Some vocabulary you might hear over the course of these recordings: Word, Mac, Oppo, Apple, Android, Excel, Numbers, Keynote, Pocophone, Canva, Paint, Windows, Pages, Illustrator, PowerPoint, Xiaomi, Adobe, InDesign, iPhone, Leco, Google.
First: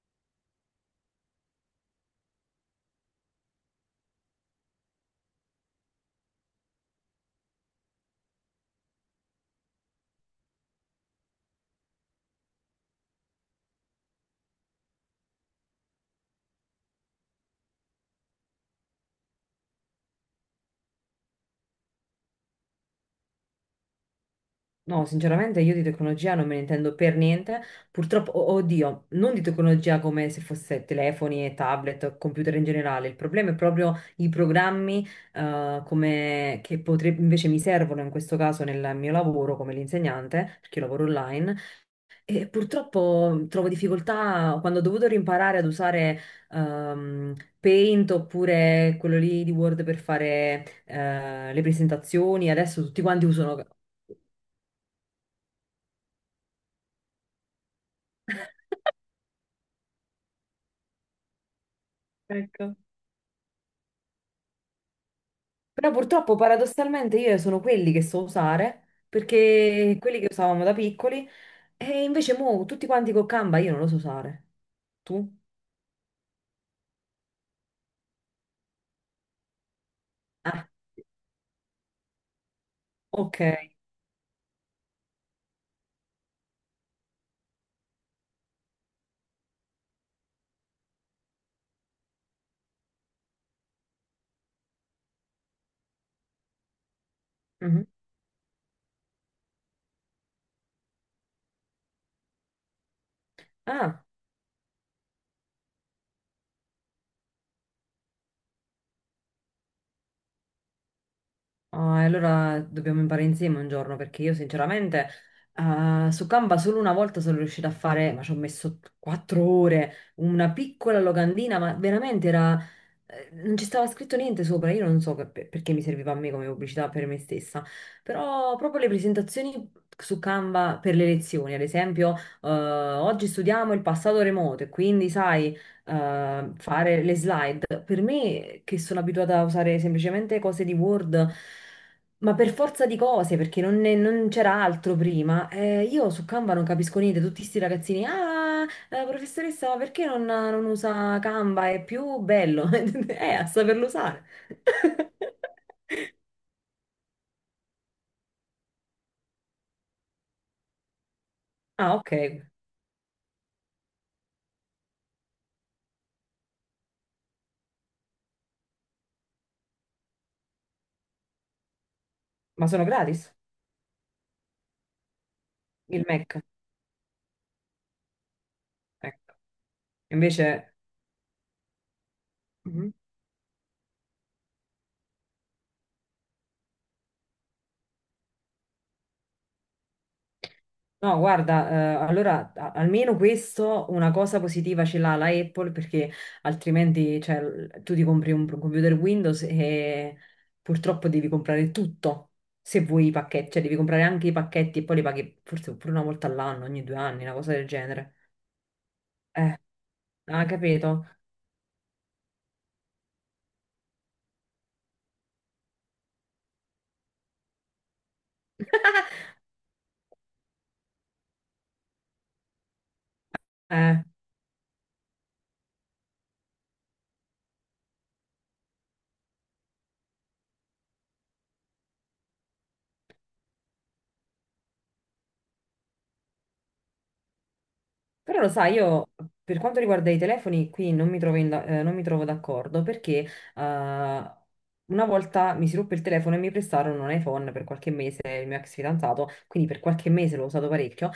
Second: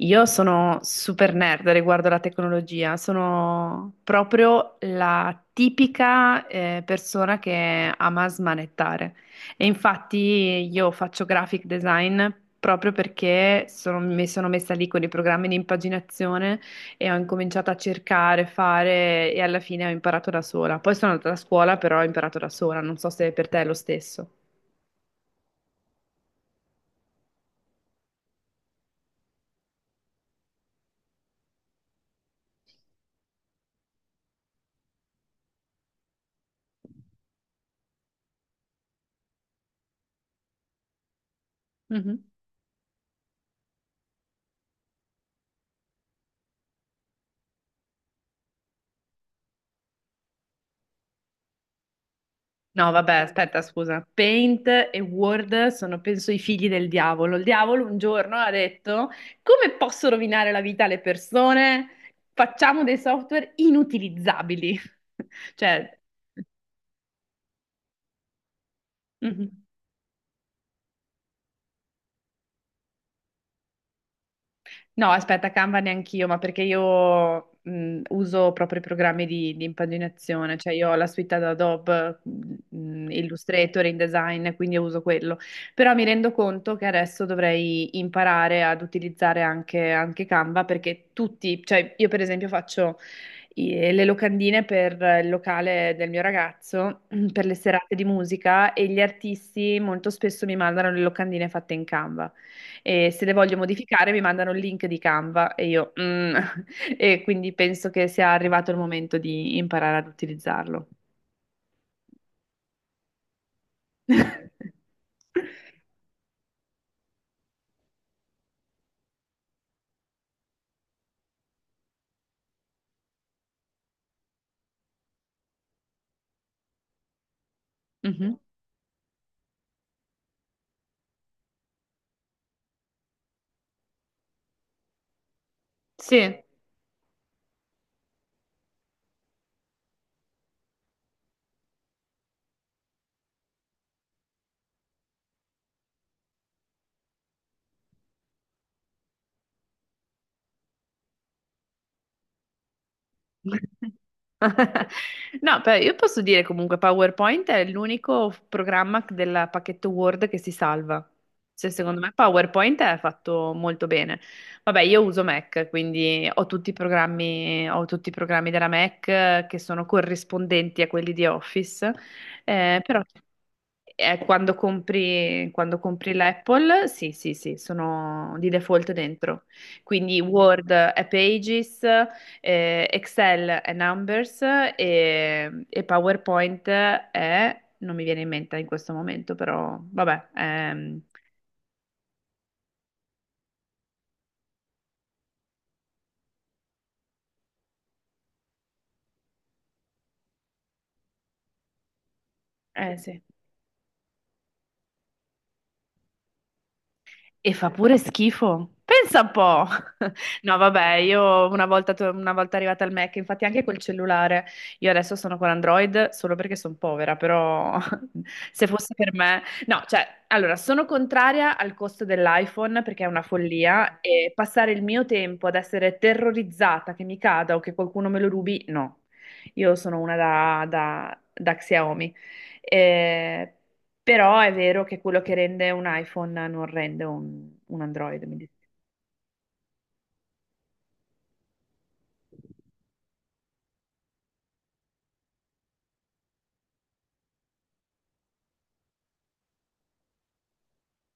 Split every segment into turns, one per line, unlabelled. Io sono super nerd riguardo alla tecnologia, sono proprio la tipica persona che ama smanettare. E infatti io faccio graphic design proprio perché mi sono messa lì con i programmi di impaginazione e ho incominciato a cercare, fare e alla fine ho imparato da sola. Poi sono andata a scuola, però ho imparato da sola, non so se per te è lo stesso.
No, sinceramente io di tecnologia non me ne intendo per niente. Purtroppo, oddio, non di tecnologia come se fosse telefoni e tablet, computer in generale. Il problema è proprio i programmi come, invece mi servono in questo caso nel mio lavoro come l'insegnante, perché io lavoro online. E purtroppo trovo difficoltà quando ho dovuto rimparare ad usare ehm, Paint oppure quello lì di Word per fare le presentazioni. Adesso
No,
tutti
vabbè,
quanti
aspetta,
usano.
scusa. Paint e Word sono, penso, i figli del diavolo. Il diavolo un giorno ha detto: Come posso rovinare la vita alle persone?
Ecco.
Facciamo dei software inutilizzabili.
Però
Cioè,
purtroppo paradossalmente io sono quelli che so usare,
mhm.
perché quelli che usavamo da piccoli, e invece mo tutti quanti con Canva io non lo so usare.
No,
Tu?
aspetta, Canva neanch'io, ma perché io uso proprio i programmi di impaginazione,
Ah,
cioè io ho la suite ad Adobe,
ok.
Illustrator, InDesign, quindi io uso quello. Però mi rendo conto che adesso dovrei imparare ad utilizzare anche Canva perché tutti, cioè io per esempio faccio le locandine per il locale del mio ragazzo, per le
Mhm.
serate di musica e gli artisti molto spesso mi mandano le locandine fatte in Canva e se le voglio
Ah,
modificare mi mandano il link di Canva e io. E quindi penso che sia arrivato il momento di imparare ad utilizzarlo.
ah, e allora dobbiamo imparare insieme un giorno, perché io sinceramente ah, su Canva solo una volta sono riuscita a fare, ma ci ho messo 4 ore, una piccola locandina, ma veramente era. Non ci stava scritto niente sopra, io non so perché mi serviva a me come pubblicità per me stessa,
Mhm.
però proprio le presentazioni su Canva per le lezioni, ad esempio, oggi studiamo il passato remoto e quindi sai,
Sì.
fare le slide, per me che sono abituata a usare semplicemente cose di Word, ma per forza di cose, perché non c'era altro prima, io su Canva non capisco niente, tutti sti ragazzini, ah! Professoressa, ma perché non usa Canva? È più bello. A saperlo usare.
No, però io posso dire comunque PowerPoint è l'unico programma del pacchetto Word che si salva. Cioè,
Ah,
secondo me
ok.
PowerPoint è fatto molto bene. Vabbè, io uso Mac, quindi ho tutti i programmi, della Mac che sono corrispondenti a quelli di Office,
Ma
eh,
sono
però
gratis
eh, quando compri, quando
il
compri
Mac.
l'Apple, sì, sì, sì, sono di default
Ecco.
dentro. Quindi Word
Invece,
è Pages,
mhm,
Excel è Numbers e PowerPoint è, non mi viene in mente in questo momento, però vabbè.
no, guarda, allora almeno questo una cosa positiva ce l'ha la Apple perché altrimenti cioè, tu ti compri un computer Windows e purtroppo devi comprare tutto. Se
Eh,
vuoi i
sì.
pacchetti, cioè devi comprare anche i pacchetti e poi li paghi forse pure una volta all'anno, ogni 2 anni, una cosa
E
del
fa pure
genere.
schifo. Pensa un
Eh.
po'.
Ah,
No, vabbè,
capito.
io una volta, una volta arrivata al Mac, infatti anche col cellulare, io adesso sono con Android solo perché sono povera, però se fosse per me... No, cioè, allora, sono contraria al costo dell'iPhone perché è una follia
Eh,
e passare il mio tempo ad essere terrorizzata che mi cada o che qualcuno me lo rubi, no. Io sono una da Xiaomi. Eh, Però è vero che quello che rende un iPhone non rende un Android, mi
però lo sai, io per quanto riguarda i telefoni qui non mi trovo, in da- non mi trovo d'accordo perché eh, una volta mi si ruppe il telefono e mi prestarono un iPhone per qualche mese, il mio ex fidanzato, quindi per qualche mese l'ho usato parecchio.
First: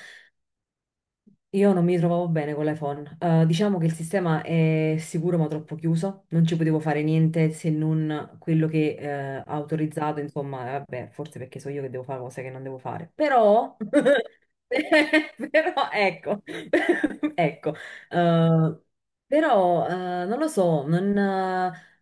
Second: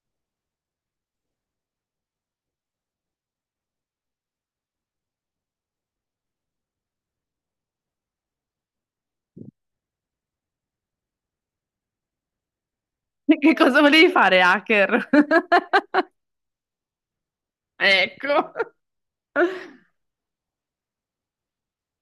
Io non mi trovavo bene con l'iPhone. Diciamo che il sistema è sicuro ma troppo chiuso, non ci potevo fare niente se non quello che ha autorizzato, insomma, vabbè, forse perché so io che devo fare cose che non devo fare.
Che
Però,
cosa volevi fare, hacker?
però ecco, ecco,
Ecco.
eh, però non lo so, non,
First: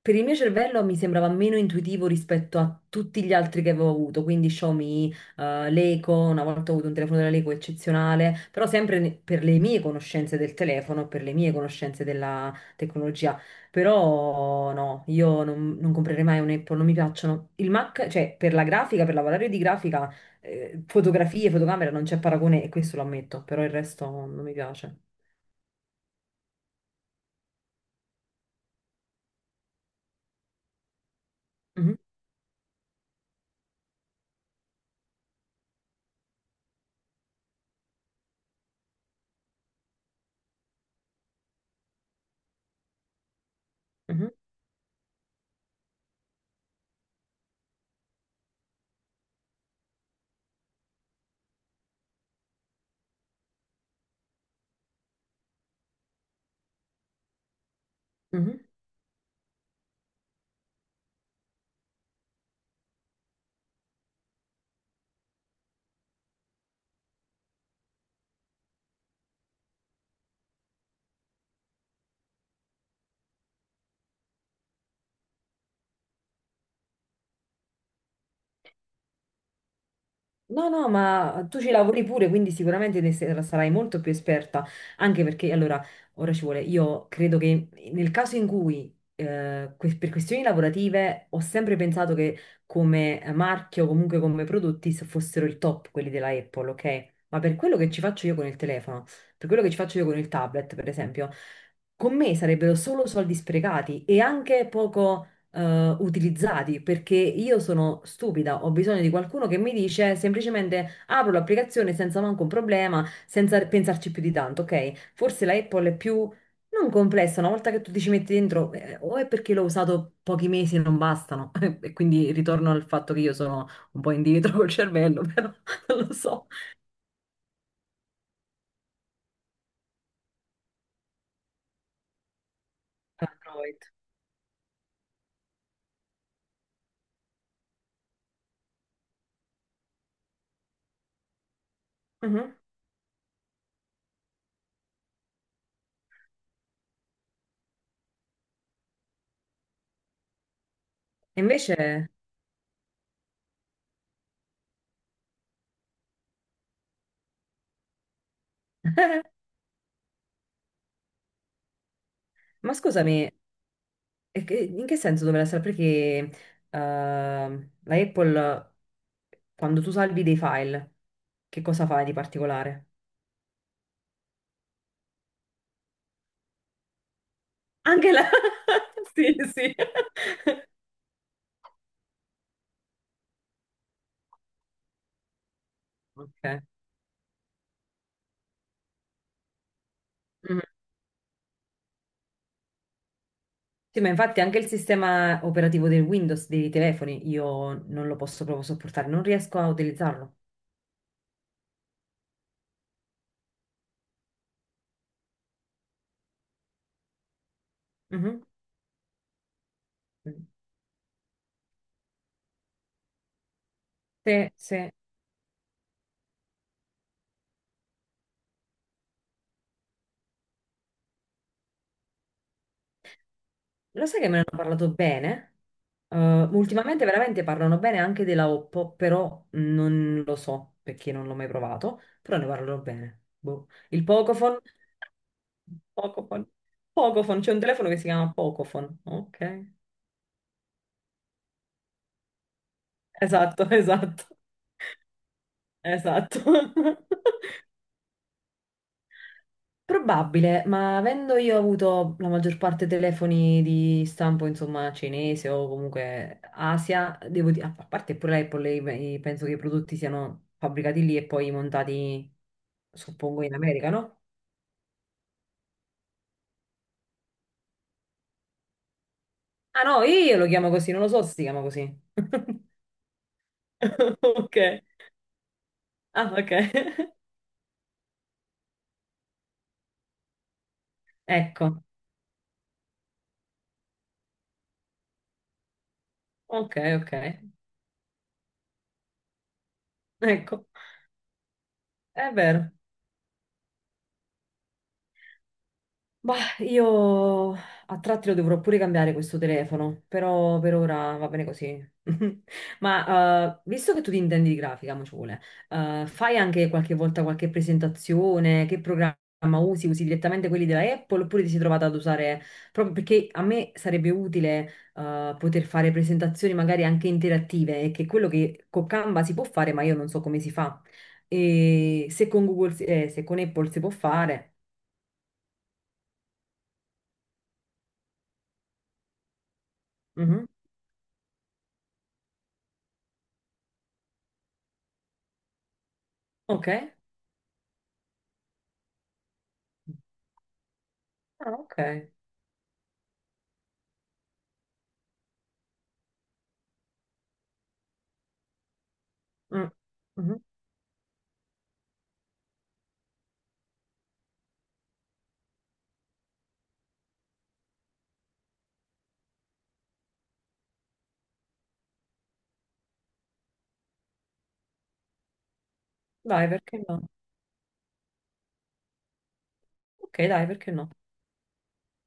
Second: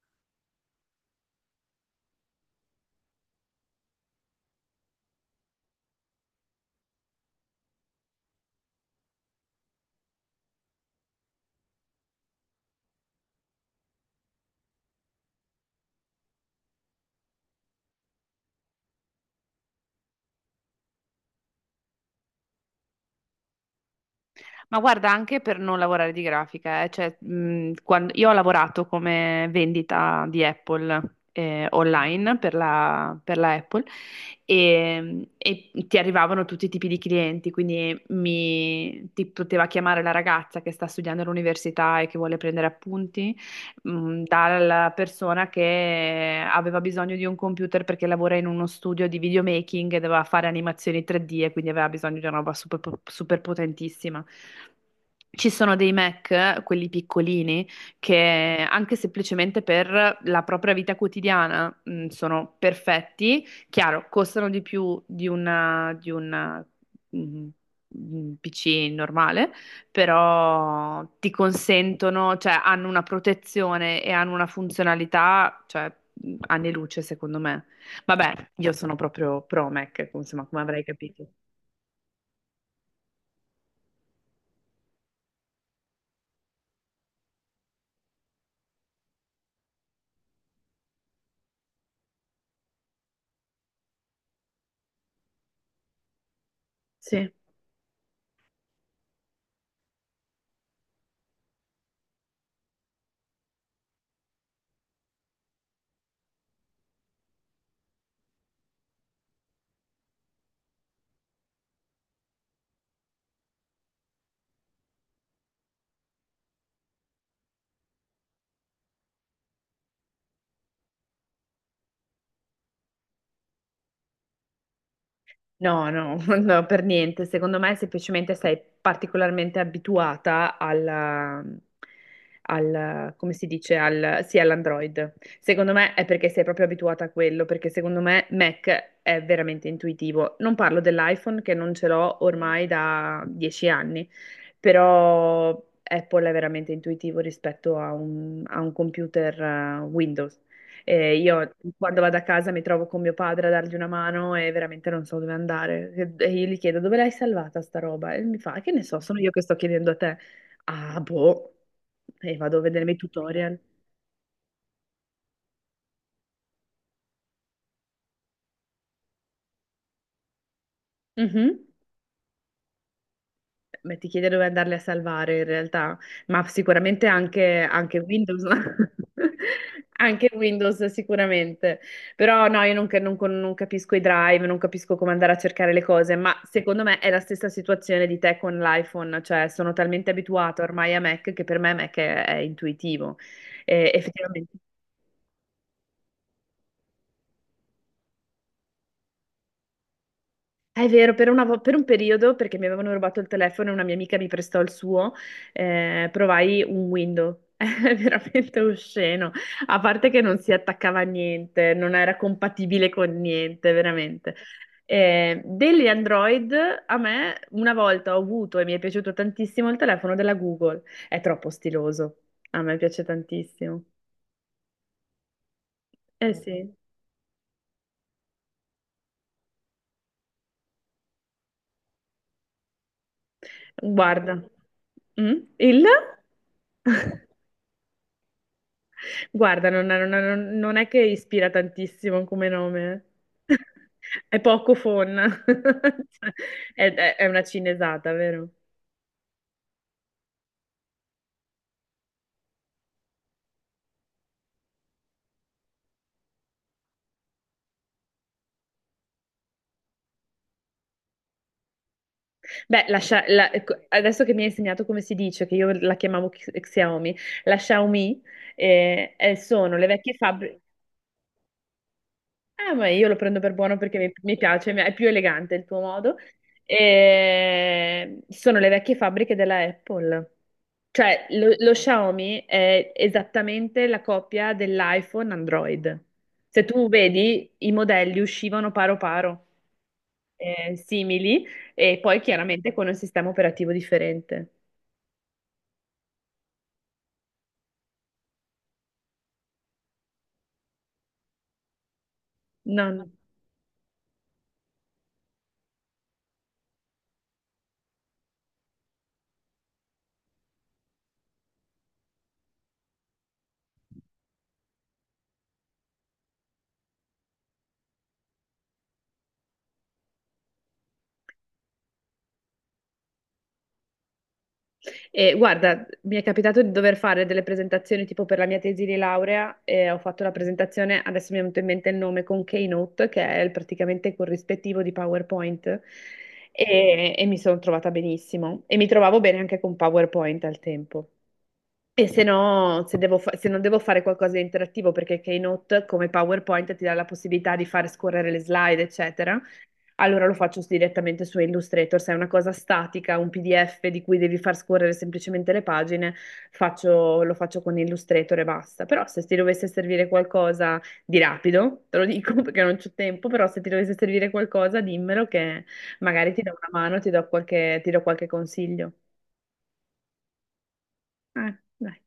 per il mio cervello mi sembrava meno intuitivo rispetto a tutti gli altri che avevo avuto, quindi Xiaomi, l'eco, una volta ho avuto un telefono della Leco eccezionale, però sempre per le mie conoscenze del telefono, per le mie conoscenze della tecnologia. Però no, io non comprerei mai un Apple, non mi piacciono. Il Mac, cioè per la grafica, per lavorare di grafica, fotografie, fotocamera, non c'è paragone e questo lo ammetto, però il resto non mi
Ma
piace.
guarda, anche per non lavorare di grafica, cioè, io ho lavorato come vendita di Apple
Mhm,
online per la Apple e ti arrivavano tutti i tipi di clienti, quindi ti poteva chiamare la ragazza che sta studiando all'università e che vuole prendere appunti
mhm,
dalla persona che aveva bisogno di un computer perché lavora in uno studio di videomaking e doveva fare animazioni 3D e quindi aveva bisogno di una roba super, super potentissima. Ci sono dei Mac, quelli piccolini,
mhm.
che anche semplicemente per la propria vita quotidiana, sono perfetti. Chiaro, costano di più mh, un PC normale, però ti consentono, cioè hanno una protezione e hanno una funzionalità, cioè anni luce secondo me. Vabbè, io sono proprio pro Mac, insomma, come
No,
avrai
no,
capito.
ma tu ci lavori pure, quindi sicuramente sarai molto più esperta, anche perché allora, ora ci vuole, io credo che nel caso in cui, per questioni lavorative, ho sempre pensato che come marchio, comunque come prodotti, fossero il top quelli della Apple, ok?
Sì.
Ma per quello che ci faccio io con il telefono, per quello che ci faccio io con il tablet, per esempio, con me sarebbero solo soldi sprecati e anche poco utilizzati perché io sono stupida, ho bisogno di qualcuno che mi dice semplicemente apro l'applicazione senza manco un problema, senza pensarci più di tanto, ok? Forse la Apple è più non complessa, una volta che tu ti ci metti dentro, o è perché l'ho usato pochi mesi e non bastano, e quindi ritorno al fatto che io sono un po' indietro col cervello, però
No,
non lo
no,
so.
no, per niente. Secondo me semplicemente sei particolarmente abituata come si dice,
Android.
sì, all'Android. Secondo me è perché sei proprio abituata a quello, perché secondo me Mac è veramente intuitivo. Non parlo dell'iPhone che non ce l'ho
Mhm.
ormai da 10 anni, però Apple è veramente intuitivo rispetto a un computer Windows.
E
Io
invece,
quando vado a casa mi trovo con mio padre a dargli una mano e veramente non so dove andare. E io gli chiedo dove l'hai salvata sta roba? E mi fa, che ne so, sono io che sto chiedendo a te. Ah, boh. E vado a
ma
vedere i
scusami,
tutorial.
In che senso dovrà essere? Perché la Apple, quando tu salvi dei file, che
Mhm.
cosa fai di particolare?
Beh, ti chiede dove andarle a salvare in realtà, ma sicuramente anche
Anche la.
Windows,
Sì, sì.
anche Windows sicuramente, però no, io non, ca- non con- non capisco i drive, non capisco come andare a cercare le cose, ma
Ok.
secondo me è la stessa situazione di te con l'iPhone, cioè sono talmente
Mm.
abituato ormai a Mac che per me Mac è intuitivo. E
Sì, ma infatti
effettivamente
anche il sistema operativo del Windows dei telefoni io non lo posso proprio sopportare, non riesco a utilizzarlo.
È vero, per per un periodo, perché mi avevano rubato il telefono e una mia amica mi prestò il suo, provai un window. È
Mhm.
veramente osceno. A parte che non si attaccava a niente, non era compatibile con niente, veramente.
Sì, sì.
Degli Android, a me una volta ho avuto e mi è piaciuto tantissimo il telefono della Google. È troppo stiloso. A me piace tantissimo.
Lo sai che me ne hanno parlato bene? Eh,
Eh sì,
ultimamente veramente parlano bene anche della Oppo, però non lo so perché non l'ho mai provato, però ne parlano bene. Boh. Il
guarda.
Pocophone,
Mm? Il?
Pocophone, Pocophone, c'è un telefono che si chiama Pocophone, ok?
Guarda, non è che ispira tantissimo come nome.
Esatto, esatto,
È poco fonna. Cioè,
esatto.
È una cinesata, vero?
Probabile, ma avendo io avuto la maggior parte telefoni di stampo, insomma, cinese o comunque Asia, devo dire, a parte pure l'Apple, penso che i prodotti siano fabbricati lì e poi montati,
Beh,
suppongo, in
ecco,
America, no?
adesso che mi hai insegnato come si dice, che io la chiamavo Xiaomi, la Xiaomi sono
Ah
le
no,
vecchie
io lo
fabbriche.
chiamo così, non lo so se si chiama così.
Ah, ma io lo prendo per buono perché mi
Ok,
piace, è più elegante il tuo modo.
ah ok,
E sono le vecchie fabbriche della Apple. Cioè, lo
ecco,
Xiaomi è esattamente la copia dell'iPhone Android. Se
ok,
tu
ok,
vedi, i modelli uscivano paro paro,
ecco,
simili, e poi
è vero.
chiaramente con un sistema operativo differente.
Bah, io a tratti lo dovrò pure cambiare questo telefono, però per ora va bene così.
No. No.
Ma visto che tu ti intendi di grafica, mo ci vuole, fai anche qualche volta qualche presentazione? Che programma usi? Usi direttamente quelli della Apple oppure ti sei trovata ad usare. Proprio perché a me sarebbe utile poter fare presentazioni magari anche interattive, e che è quello che con Canva si può fare, ma io non so come si fa. E se con Google, se con Apple si può fare.
E guarda, mi è capitato di dover fare delle presentazioni tipo per la mia tesi di laurea e ho fatto la
Mhm.
presentazione, adesso mi è venuto in mente il nome, con Keynote, che è praticamente il corrispettivo di PowerPoint
Ok.
e mi sono trovata benissimo e mi trovavo bene anche con PowerPoint al tempo.
Ah, ok.
E se no, se non devo fare qualcosa di interattivo, perché Keynote come PowerPoint ti dà la possibilità di fare scorrere le slide, eccetera,
Mm.
allora lo
Mhm.
faccio direttamente su Illustrator, se è una cosa statica, un PDF di cui devi far scorrere semplicemente le pagine, lo faccio con Illustrator e basta. Però se ti dovesse servire qualcosa di rapido, te lo dico perché non c'ho tempo, però se ti dovesse servire qualcosa dimmelo che magari ti
Dai,
do
perché
una mano,
no?
ti do qualche consiglio.
Ok, dai, perché no?
Dai.